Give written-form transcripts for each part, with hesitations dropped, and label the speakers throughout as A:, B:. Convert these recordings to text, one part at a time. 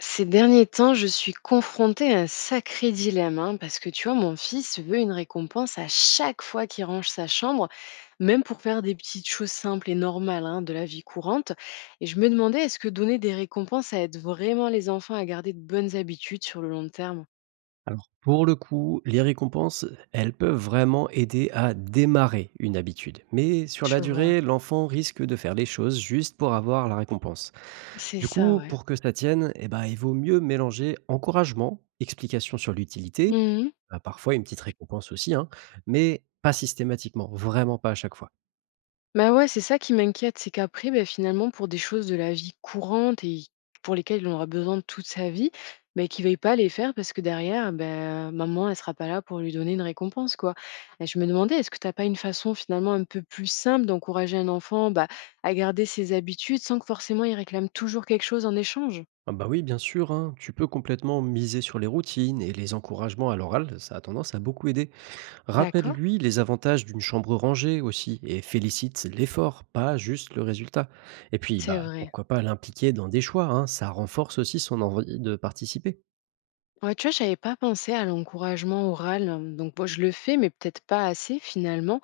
A: Ces derniers temps, je suis confrontée à un sacré dilemme, hein, parce que tu vois, mon fils veut une récompense à chaque fois qu'il range sa chambre, même pour faire des petites choses simples et normales hein, de la vie courante. Et je me demandais, est-ce que donner des récompenses, ça aide vraiment les enfants à garder de bonnes habitudes sur le long terme?
B: Alors, pour le coup, les récompenses, elles peuvent vraiment aider à démarrer une habitude. Mais sur la
A: Je vois.
B: durée, l'enfant risque de faire les choses juste pour avoir la récompense.
A: C'est
B: Du
A: ça,
B: coup,
A: ouais.
B: pour que ça tienne, eh ben, il vaut mieux mélanger encouragement, explication sur l'utilité, bah, parfois une petite récompense aussi, hein, mais pas systématiquement, vraiment pas à chaque fois.
A: Bah, ouais, c'est ça qui m'inquiète, c'est qu'après, beh, finalement, pour des choses de la vie courante et pour lesquelles il aura besoin de toute sa vie, beh, qu'il ne veuille pas les faire parce que derrière, bah, maman, elle sera pas là pour lui donner une récompense, quoi. Et je me demandais, est-ce que tu as pas une façon finalement un peu plus simple d'encourager un enfant, bah, à garder ses habitudes sans que forcément il réclame toujours quelque chose en échange?
B: Ah bah oui, bien sûr, hein, tu peux complètement miser sur les routines et les encouragements à l'oral, ça a tendance à beaucoup aider.
A: D'accord.
B: Rappelle-lui les avantages d'une chambre rangée aussi et félicite l'effort, pas juste le résultat. Et puis,
A: C'est
B: bah,
A: vrai.
B: pourquoi pas l'impliquer dans des choix, hein, ça renforce aussi son envie de participer.
A: Ouais, tu vois, j'avais pas pensé à l'encouragement oral. Donc, moi, je le fais, mais peut-être pas assez finalement.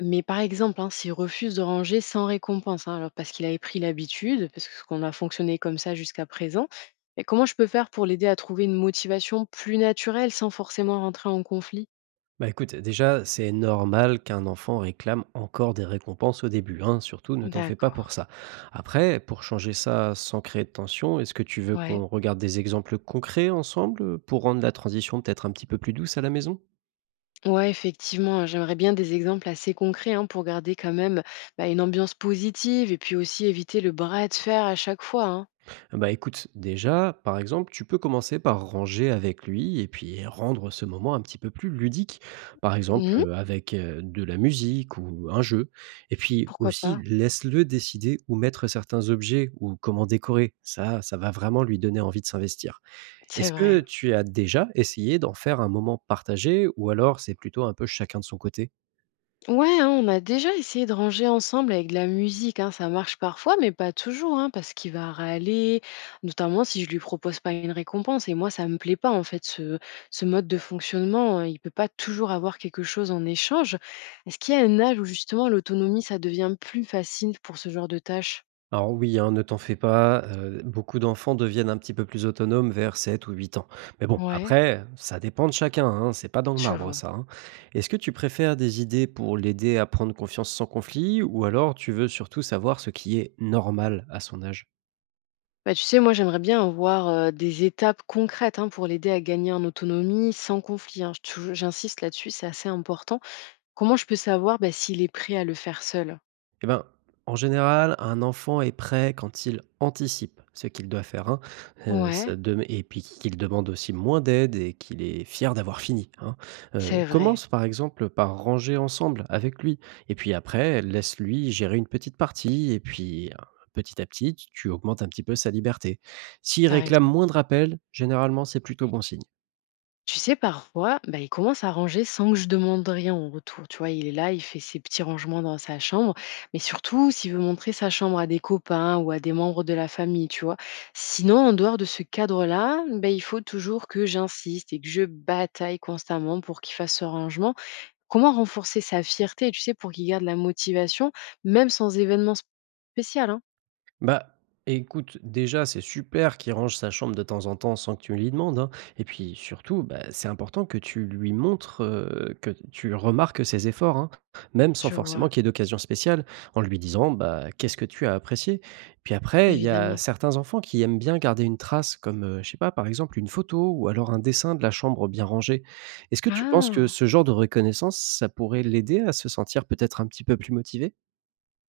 A: Mais par exemple, hein, s'il refuse de ranger sans récompense, hein, alors parce qu'il avait pris l'habitude, parce qu'on a fonctionné comme ça jusqu'à présent, mais comment je peux faire pour l'aider à trouver une motivation plus naturelle sans forcément rentrer en conflit?
B: Bah écoute, déjà, c'est normal qu'un enfant réclame encore des récompenses au début, hein, surtout ne t'en fais pas
A: D'accord,
B: pour ça. Après, pour changer ça sans créer de tension, est-ce que tu veux
A: ouais.
B: qu'on regarde des exemples concrets ensemble pour rendre la transition peut-être un petit peu plus douce à la maison?
A: Ouais, effectivement, hein, j'aimerais bien des exemples assez concrets hein, pour garder quand même bah, une ambiance positive et puis aussi éviter le bras de fer à chaque fois. Hein.
B: Bah écoute, déjà, par exemple, tu peux commencer par ranger avec lui et puis rendre ce moment un petit peu plus ludique, par exemple
A: Mhm,
B: avec de la musique ou un jeu. Et puis
A: pourquoi
B: aussi,
A: pas.
B: laisse-le décider où mettre certains objets ou comment décorer. Ça va vraiment lui donner envie de s'investir.
A: C'est
B: Est-ce que
A: vrai.
B: tu as déjà essayé d'en faire un moment partagé ou alors c'est plutôt un peu chacun de son côté?
A: Ouais, hein, on a déjà essayé de ranger ensemble avec de la musique, hein, ça marche parfois, mais pas toujours, hein, parce qu'il va râler, notamment si je lui propose pas une récompense. Et moi, ça me plaît pas, en fait, ce mode de fonctionnement. Hein, il peut pas toujours avoir quelque chose en échange. Est-ce qu'il y a un âge où justement l'autonomie, ça devient plus facile pour ce genre de tâches?
B: Alors oui, hein, ne t'en fais pas, beaucoup d'enfants deviennent un petit peu plus autonomes vers 7 ou 8 ans. Mais bon,
A: Ouais,
B: après, ça dépend de chacun, hein, c'est pas dans le
A: je
B: marbre
A: vois.
B: ça, hein. Est-ce que tu préfères des idées pour l'aider à prendre confiance sans conflit ou alors tu veux surtout savoir ce qui est normal à son âge?
A: Bah, tu sais, moi, j'aimerais bien avoir des étapes concrètes hein, pour l'aider à gagner en autonomie sans conflit. Hein. J'insiste là-dessus, c'est assez important. Comment je peux savoir, bah, s'il est prêt à le faire seul?
B: Eh ben, en général, un enfant est prêt quand il anticipe ce qu'il doit faire, hein,
A: Ouais,
B: ça dem et puis qu'il demande aussi moins d'aide et qu'il est fier d'avoir fini, hein.
A: c'est vrai,
B: Commence par exemple par ranger ensemble avec lui et puis après laisse-lui gérer une petite partie et puis, petit à petit, tu augmentes un petit peu sa liberté. S'il
A: t'as
B: réclame
A: raison.
B: moins de rappels, généralement c'est plutôt bon signe.
A: Tu sais, parfois, bah, il commence à ranger sans que je demande rien en retour. Tu vois, il est là, il fait ses petits rangements dans sa chambre, mais surtout s'il veut montrer sa chambre à des copains ou à des membres de la famille, tu vois. Sinon, en dehors de ce cadre-là, bah, il faut toujours que j'insiste et que je bataille constamment pour qu'il fasse ce rangement. Comment renforcer sa fierté, tu sais, pour qu'il garde la motivation, même sans événement spécial, hein,
B: Bah, écoute, déjà, c'est super qu'il range sa chambre de temps en temps sans que tu lui demandes, hein. Et puis surtout, bah, c'est important que tu lui montres, que tu remarques ses efforts, hein, même sans
A: tu vois,
B: forcément qu'il y ait d'occasion spéciale, en lui disant, bah, qu'est-ce que tu as apprécié? Puis après, il y a
A: évidemment.
B: certains enfants qui aiment bien garder une trace comme, je sais pas, par exemple, une photo ou alors un dessin de la chambre bien rangée. Est-ce que tu penses que
A: Ah!
B: ce genre de reconnaissance, ça pourrait l'aider à se sentir peut-être un petit peu plus motivé?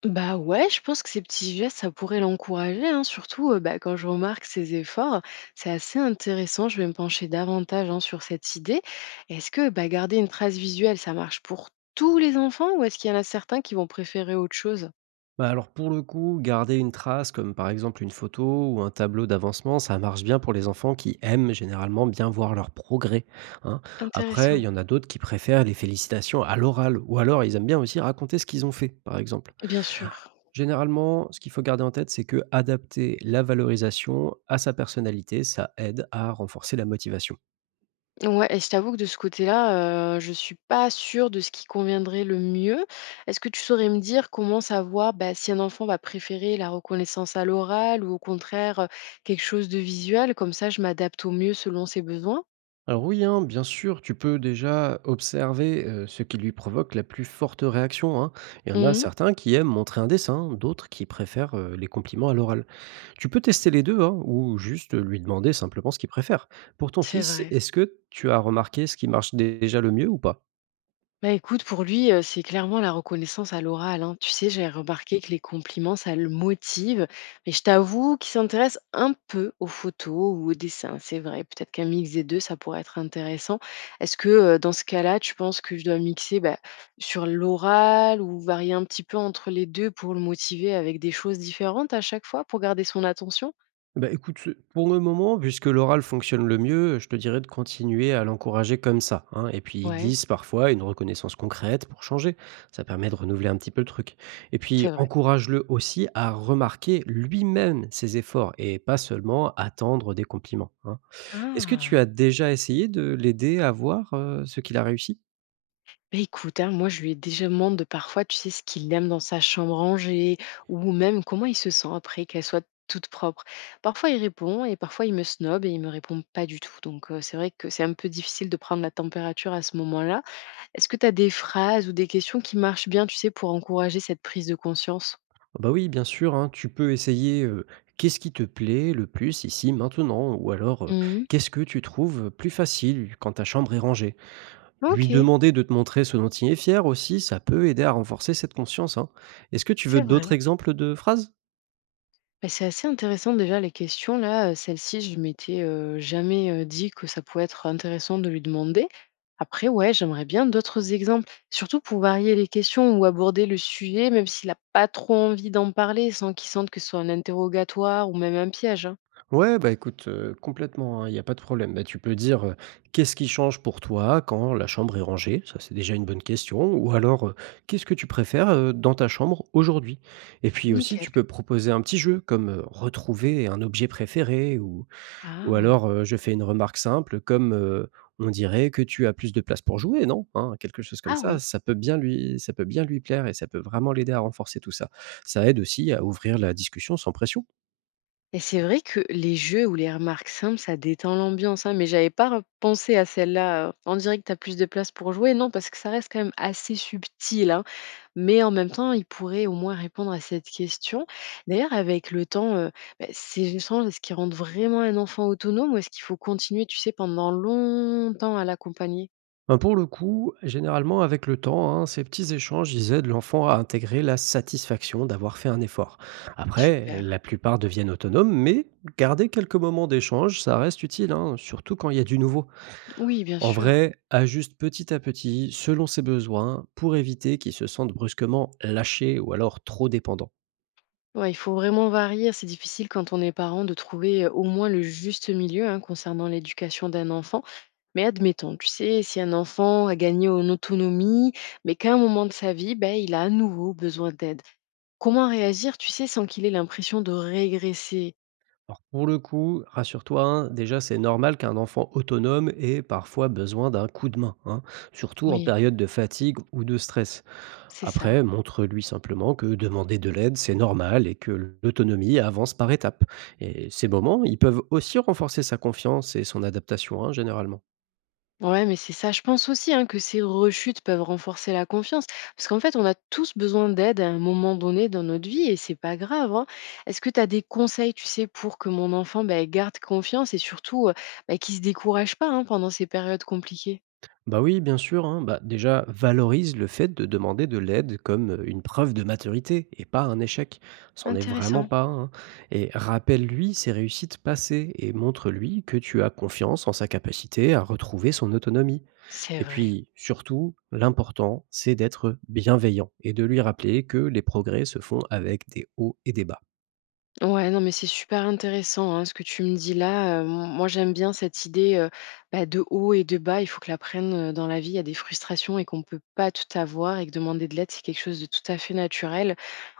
A: Bah, ouais, je pense que ces petits gestes, ça pourrait l'encourager, hein, surtout, bah, quand je remarque ses efforts. C'est assez intéressant, je vais me pencher davantage, hein, sur cette idée. Est-ce que, bah, garder une trace visuelle, ça marche pour tous les enfants ou est-ce qu'il y en a certains qui vont préférer autre chose?
B: Bah, alors pour le coup, garder une trace comme par exemple une photo ou un tableau d'avancement, ça marche bien pour les enfants qui aiment généralement bien voir leur progrès, hein. Après, il
A: Intéressant,
B: y en a d'autres qui préfèrent les félicitations à l'oral ou alors ils aiment bien aussi raconter ce qu'ils ont fait, par exemple.
A: bien sûr.
B: Généralement, ce qu'il faut garder en tête, c'est que adapter la valorisation à sa personnalité, ça aide à renforcer la motivation.
A: Ouais et je t'avoue que de ce côté-là, je suis pas sûre de ce qui conviendrait le mieux. Est-ce que tu saurais me dire comment savoir, bah, si un enfant va préférer la reconnaissance à l'oral ou au contraire, quelque chose de visuel? Comme ça, je m'adapte au mieux selon ses besoins.
B: Alors oui, hein, bien sûr, tu peux déjà observer ce qui lui provoque la plus forte réaction, hein. Il y en a
A: Mmh.
B: certains qui aiment montrer un dessin, d'autres qui préfèrent les compliments à l'oral. Tu peux tester les deux, hein, ou juste lui demander simplement ce qu'il préfère. Pour ton
A: C'est
B: fils,
A: vrai.
B: est-ce que tu as remarqué ce qui marche déjà le mieux ou pas?
A: Bah écoute, pour lui, c'est clairement la reconnaissance à l'oral, hein. Tu sais, j'ai remarqué que les compliments, ça le motive, mais je t'avoue qu'il s'intéresse un peu aux photos ou aux dessins, c'est vrai. Peut-être qu'un mix des 2, ça pourrait être intéressant. Est-ce que, dans ce cas-là, tu penses que je dois mixer, bah, sur l'oral ou varier un petit peu entre les 2 pour le motiver avec des choses différentes à chaque fois pour garder son attention?
B: Bah, écoute, pour le moment, puisque l'oral fonctionne le mieux, je te dirais de continuer à l'encourager comme ça, hein, et puis il
A: Ouais,
B: glisse parfois une reconnaissance concrète pour changer. Ça permet de renouveler un petit peu le truc et puis
A: c'est vrai.
B: encourage-le aussi à remarquer lui-même ses efforts et pas seulement attendre des compliments, hein. Est-ce que tu as
A: Ah!
B: déjà essayé de l'aider à voir, ce qu'il a réussi?
A: Beh, écoute, hein, moi, je lui ai déjà demandé parfois, tu sais, ce qu'il aime dans sa chambre rangée ou même comment il se sent après qu'elle soit toute propre. Parfois, il répond et parfois, il me snob et il me répond pas du tout. Donc, c'est vrai que c'est un peu difficile de prendre la température à ce moment-là. Est-ce que tu as des phrases ou des questions qui marchent bien, tu sais, pour encourager cette prise de conscience?
B: Ah bah, oui, bien sûr, hein, tu peux essayer, qu'est-ce qui te plaît le plus ici, maintenant? Ou alors,
A: Mhm.
B: qu'est-ce que tu trouves plus facile quand ta chambre est rangée?
A: Ok,
B: Lui demander de te montrer ce dont il est fier aussi, ça peut aider à renforcer cette conscience, hein. Est-ce que tu veux
A: c'est
B: d'autres
A: vrai.
B: exemples de phrases?
A: Bah, c'est assez intéressant déjà les questions là, celle-ci je m'étais, jamais, dit que ça pouvait être intéressant de lui demander. Après ouais, j'aimerais bien d'autres exemples, surtout pour varier les questions ou aborder le sujet même s'il a pas trop envie d'en parler sans qu'il sente que ce soit un interrogatoire ou même un piège, hein.
B: Ouais, bah écoute, complètement, hein, il y a pas de problème. Bah, tu peux dire, «Qu'est-ce qui change pour toi quand la chambre est rangée?» Ça, c'est déjà une bonne question. Ou alors, «Qu'est-ce que tu préfères, dans ta chambre aujourd'hui?» Et puis aussi,
A: Nickel.
B: tu peux proposer un petit jeu comme, retrouver un objet préféré. Ou
A: Ah.
B: alors, je fais une remarque simple comme, «On dirait que tu as plus de place pour jouer, non?» Hein, quelque chose comme
A: Ah
B: ça,
A: oui
B: ça peut bien lui plaire et ça peut vraiment l'aider à renforcer tout ça. Ça aide aussi à ouvrir la discussion sans pression.
A: et c'est vrai que les jeux ou les remarques simples, ça détend l'ambiance, hein, mais j'avais pas pensé à celle-là, on dirait que tu as plus de place pour jouer, non? Parce que ça reste quand même assez subtil, hein. Mais en même temps, ils pourraient au moins répondre à cette question. D'ailleurs, avec le temps, bah, ces échanges, est-ce qu'ils rendent vraiment un enfant autonome ou est-ce qu'il faut continuer, tu sais, pendant longtemps à l'accompagner?
B: Ben, pour le coup, généralement avec le temps, hein, ces petits échanges, ils aident l'enfant à intégrer la satisfaction d'avoir fait un effort. Après,
A: Super.
B: la plupart deviennent autonomes, mais garder quelques moments d'échange, ça reste utile, hein, surtout quand il y a du nouveau.
A: Oui, bien
B: En
A: sûr.
B: vrai, ajuste petit à petit, selon ses besoins, pour éviter qu'il se sente brusquement lâché ou alors trop dépendant.
A: Ouais, il faut vraiment varier. C'est difficile quand on est parent de trouver, au moins le juste milieu, hein, concernant l'éducation d'un enfant. Mais admettons, tu sais, si un enfant a gagné en autonomie, mais qu'à un moment de sa vie, ben, il a à nouveau besoin d'aide. Comment réagir, tu sais, sans qu'il ait l'impression de régresser?
B: Alors pour le coup, rassure-toi, hein, déjà c'est normal qu'un enfant autonome ait parfois besoin d'un coup de main, hein, surtout en
A: Oui,
B: période de fatigue ou de stress.
A: c'est ça.
B: Après, montre-lui simplement que demander de l'aide, c'est normal et que l'autonomie avance par étapes. Et ces moments, ils peuvent aussi renforcer sa confiance et son adaptation, hein, généralement.
A: Ouais, mais c'est ça. Je pense aussi hein, que ces rechutes peuvent renforcer la confiance. Parce qu'en fait, on a tous besoin d'aide à un moment donné dans notre vie et c'est pas grave. Hein. Est-ce que tu as des conseils, tu sais, pour que mon enfant bah, garde confiance et surtout bah, qu'il se décourage pas hein, pendant ces périodes compliquées?
B: Bah oui, bien sûr, hein. Bah, déjà, valorise le fait de demander de l'aide comme une preuve de maturité et pas un échec. C'en est vraiment
A: Intéressant.
B: pas un, hein. Et rappelle-lui ses réussites passées et montre-lui que tu as confiance en sa capacité à retrouver son autonomie.
A: C'est
B: Et
A: vrai.
B: puis, surtout, l'important, c'est d'être bienveillant et de lui rappeler que les progrès se font avec des hauts et des bas.
A: Ouais, non, mais c'est super intéressant hein, ce que tu me dis là. Moi, j'aime bien cette idée bah, de haut et de bas. Il faut que la prenne dans la vie. Il y a des frustrations et qu'on ne peut pas tout avoir et que demander de l'aide, c'est quelque chose de tout à fait naturel.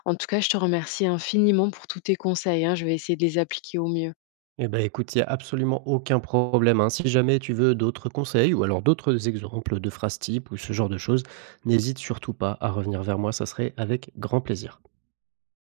A: En tout cas, je te remercie infiniment pour tous tes conseils. Hein. Je vais essayer de les appliquer au mieux.
B: Eh ben, écoute, il y a absolument aucun problème, hein. Si jamais tu veux d'autres conseils ou alors d'autres exemples de phrases type ou ce genre de choses, n'hésite surtout pas à revenir vers moi, ça serait avec grand plaisir.